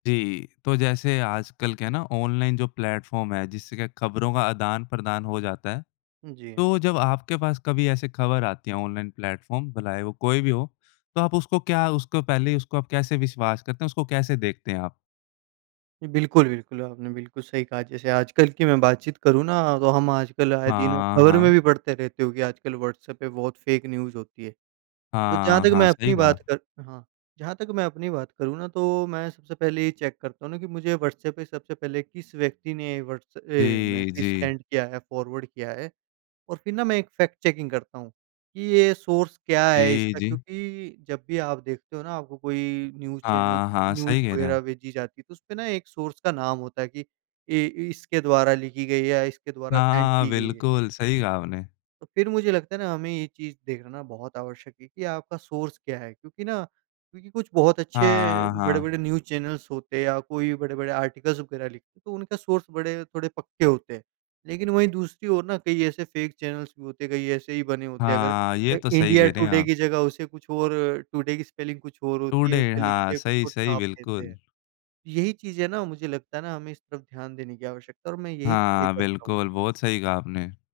जी, तो जैसे आजकल क्या है ना ऑनलाइन जो प्लेटफॉर्म है, जिससे क्या खबरों का आदान-प्रदान हो जाता है। जी। तो जब आपके पास कभी ऐसी खबर आती है ऑनलाइन प्लेटफॉर्म भलाए वो कोई भी हो, तो आप उसको क्या उसको पहले ही उसको आप कैसे विश्वास करते हैं? उसको कैसे देखते हैं आप? बिल्कुल, बिल्कुल आपने बिल्कुल सही कहा जैसे आजकल की मैं बातचीत करूँ ना तो हम आजकल आए दिनों हाँ, खबर में भी हाँ। पढ़ते रहते हो कि आजकल व्हाट्सएप पे बहुत फेक न्यूज़ होती है। तो जहाँ हाँ, तक हाँ, मैं सही अपनी कहा। बात कर हाँ, जहाँ तक मैं अपनी बात करूँ ना तो मैं सबसे पहले ये चेक करता हूँ ना कि मुझे व्हाट्सऐप पे सबसे पहले किस व्यक्ति ने व्हाट्सऐप अ, जी, मैसेज जी। सेंड किया है, फॉरवर्ड किया है। और फिर ना मैं एक फैक्ट चेकिंग करता हूँ कि ये सोर्स क्या है जी, इसका जी। क्योंकि जब भी आप देखते हो ना आपको कोई न्यूज़ चैनल हाँ, हाँ। न्यूज़ सही कह रहें वगैरह आप। भेजी जाती है तो उसमें ना एक सोर्स का नाम होता है कि ये ये इसके द्वारा लिखी गई है या इसके द्वारा सेंड हाँ, की गई है। बिल्कुल। सही कहा आपने। फिर मुझे लगता है ना, हमें ये चीज़ देखना बहुत आवश्यक है कि आपका सोर्स क्या है, क्योंकि ना क्योंकि कुछ बहुत अच्छे हाँ, हाँ। बड़े-बड़े न्यूज़ चैनल्स होते हैं या कोई बड़े-बड़े आर्टिकल्स वगैरह लिखते हैं, तो उनका सोर्स बड़े थोड़े पक्के होते हैं। लेकिन वहीं दूसरी ओर ना कई ऐसे फेक चैनल्स भी होते हैं। कई ऐसे ही बने होते हैं। अगर हाँ, ये अ, तो सही इंडिया कह रहे हैं टुडे आप। की जगह उसे कुछ और टुडे की स्पेलिंग कुछ और होती है टुडे उसपे लिख हाँ, के कुछ सही, और सही छाप देते बिल्कुल। हैं। यही चीज़ें ना मुझे लगता है ना, हमें इस तरफ ध्यान देने की आवश्यकता है और मैं यही चीज़ें हाँ, करता हूँ। बिल्कुल, बहुत सही कहा आपने।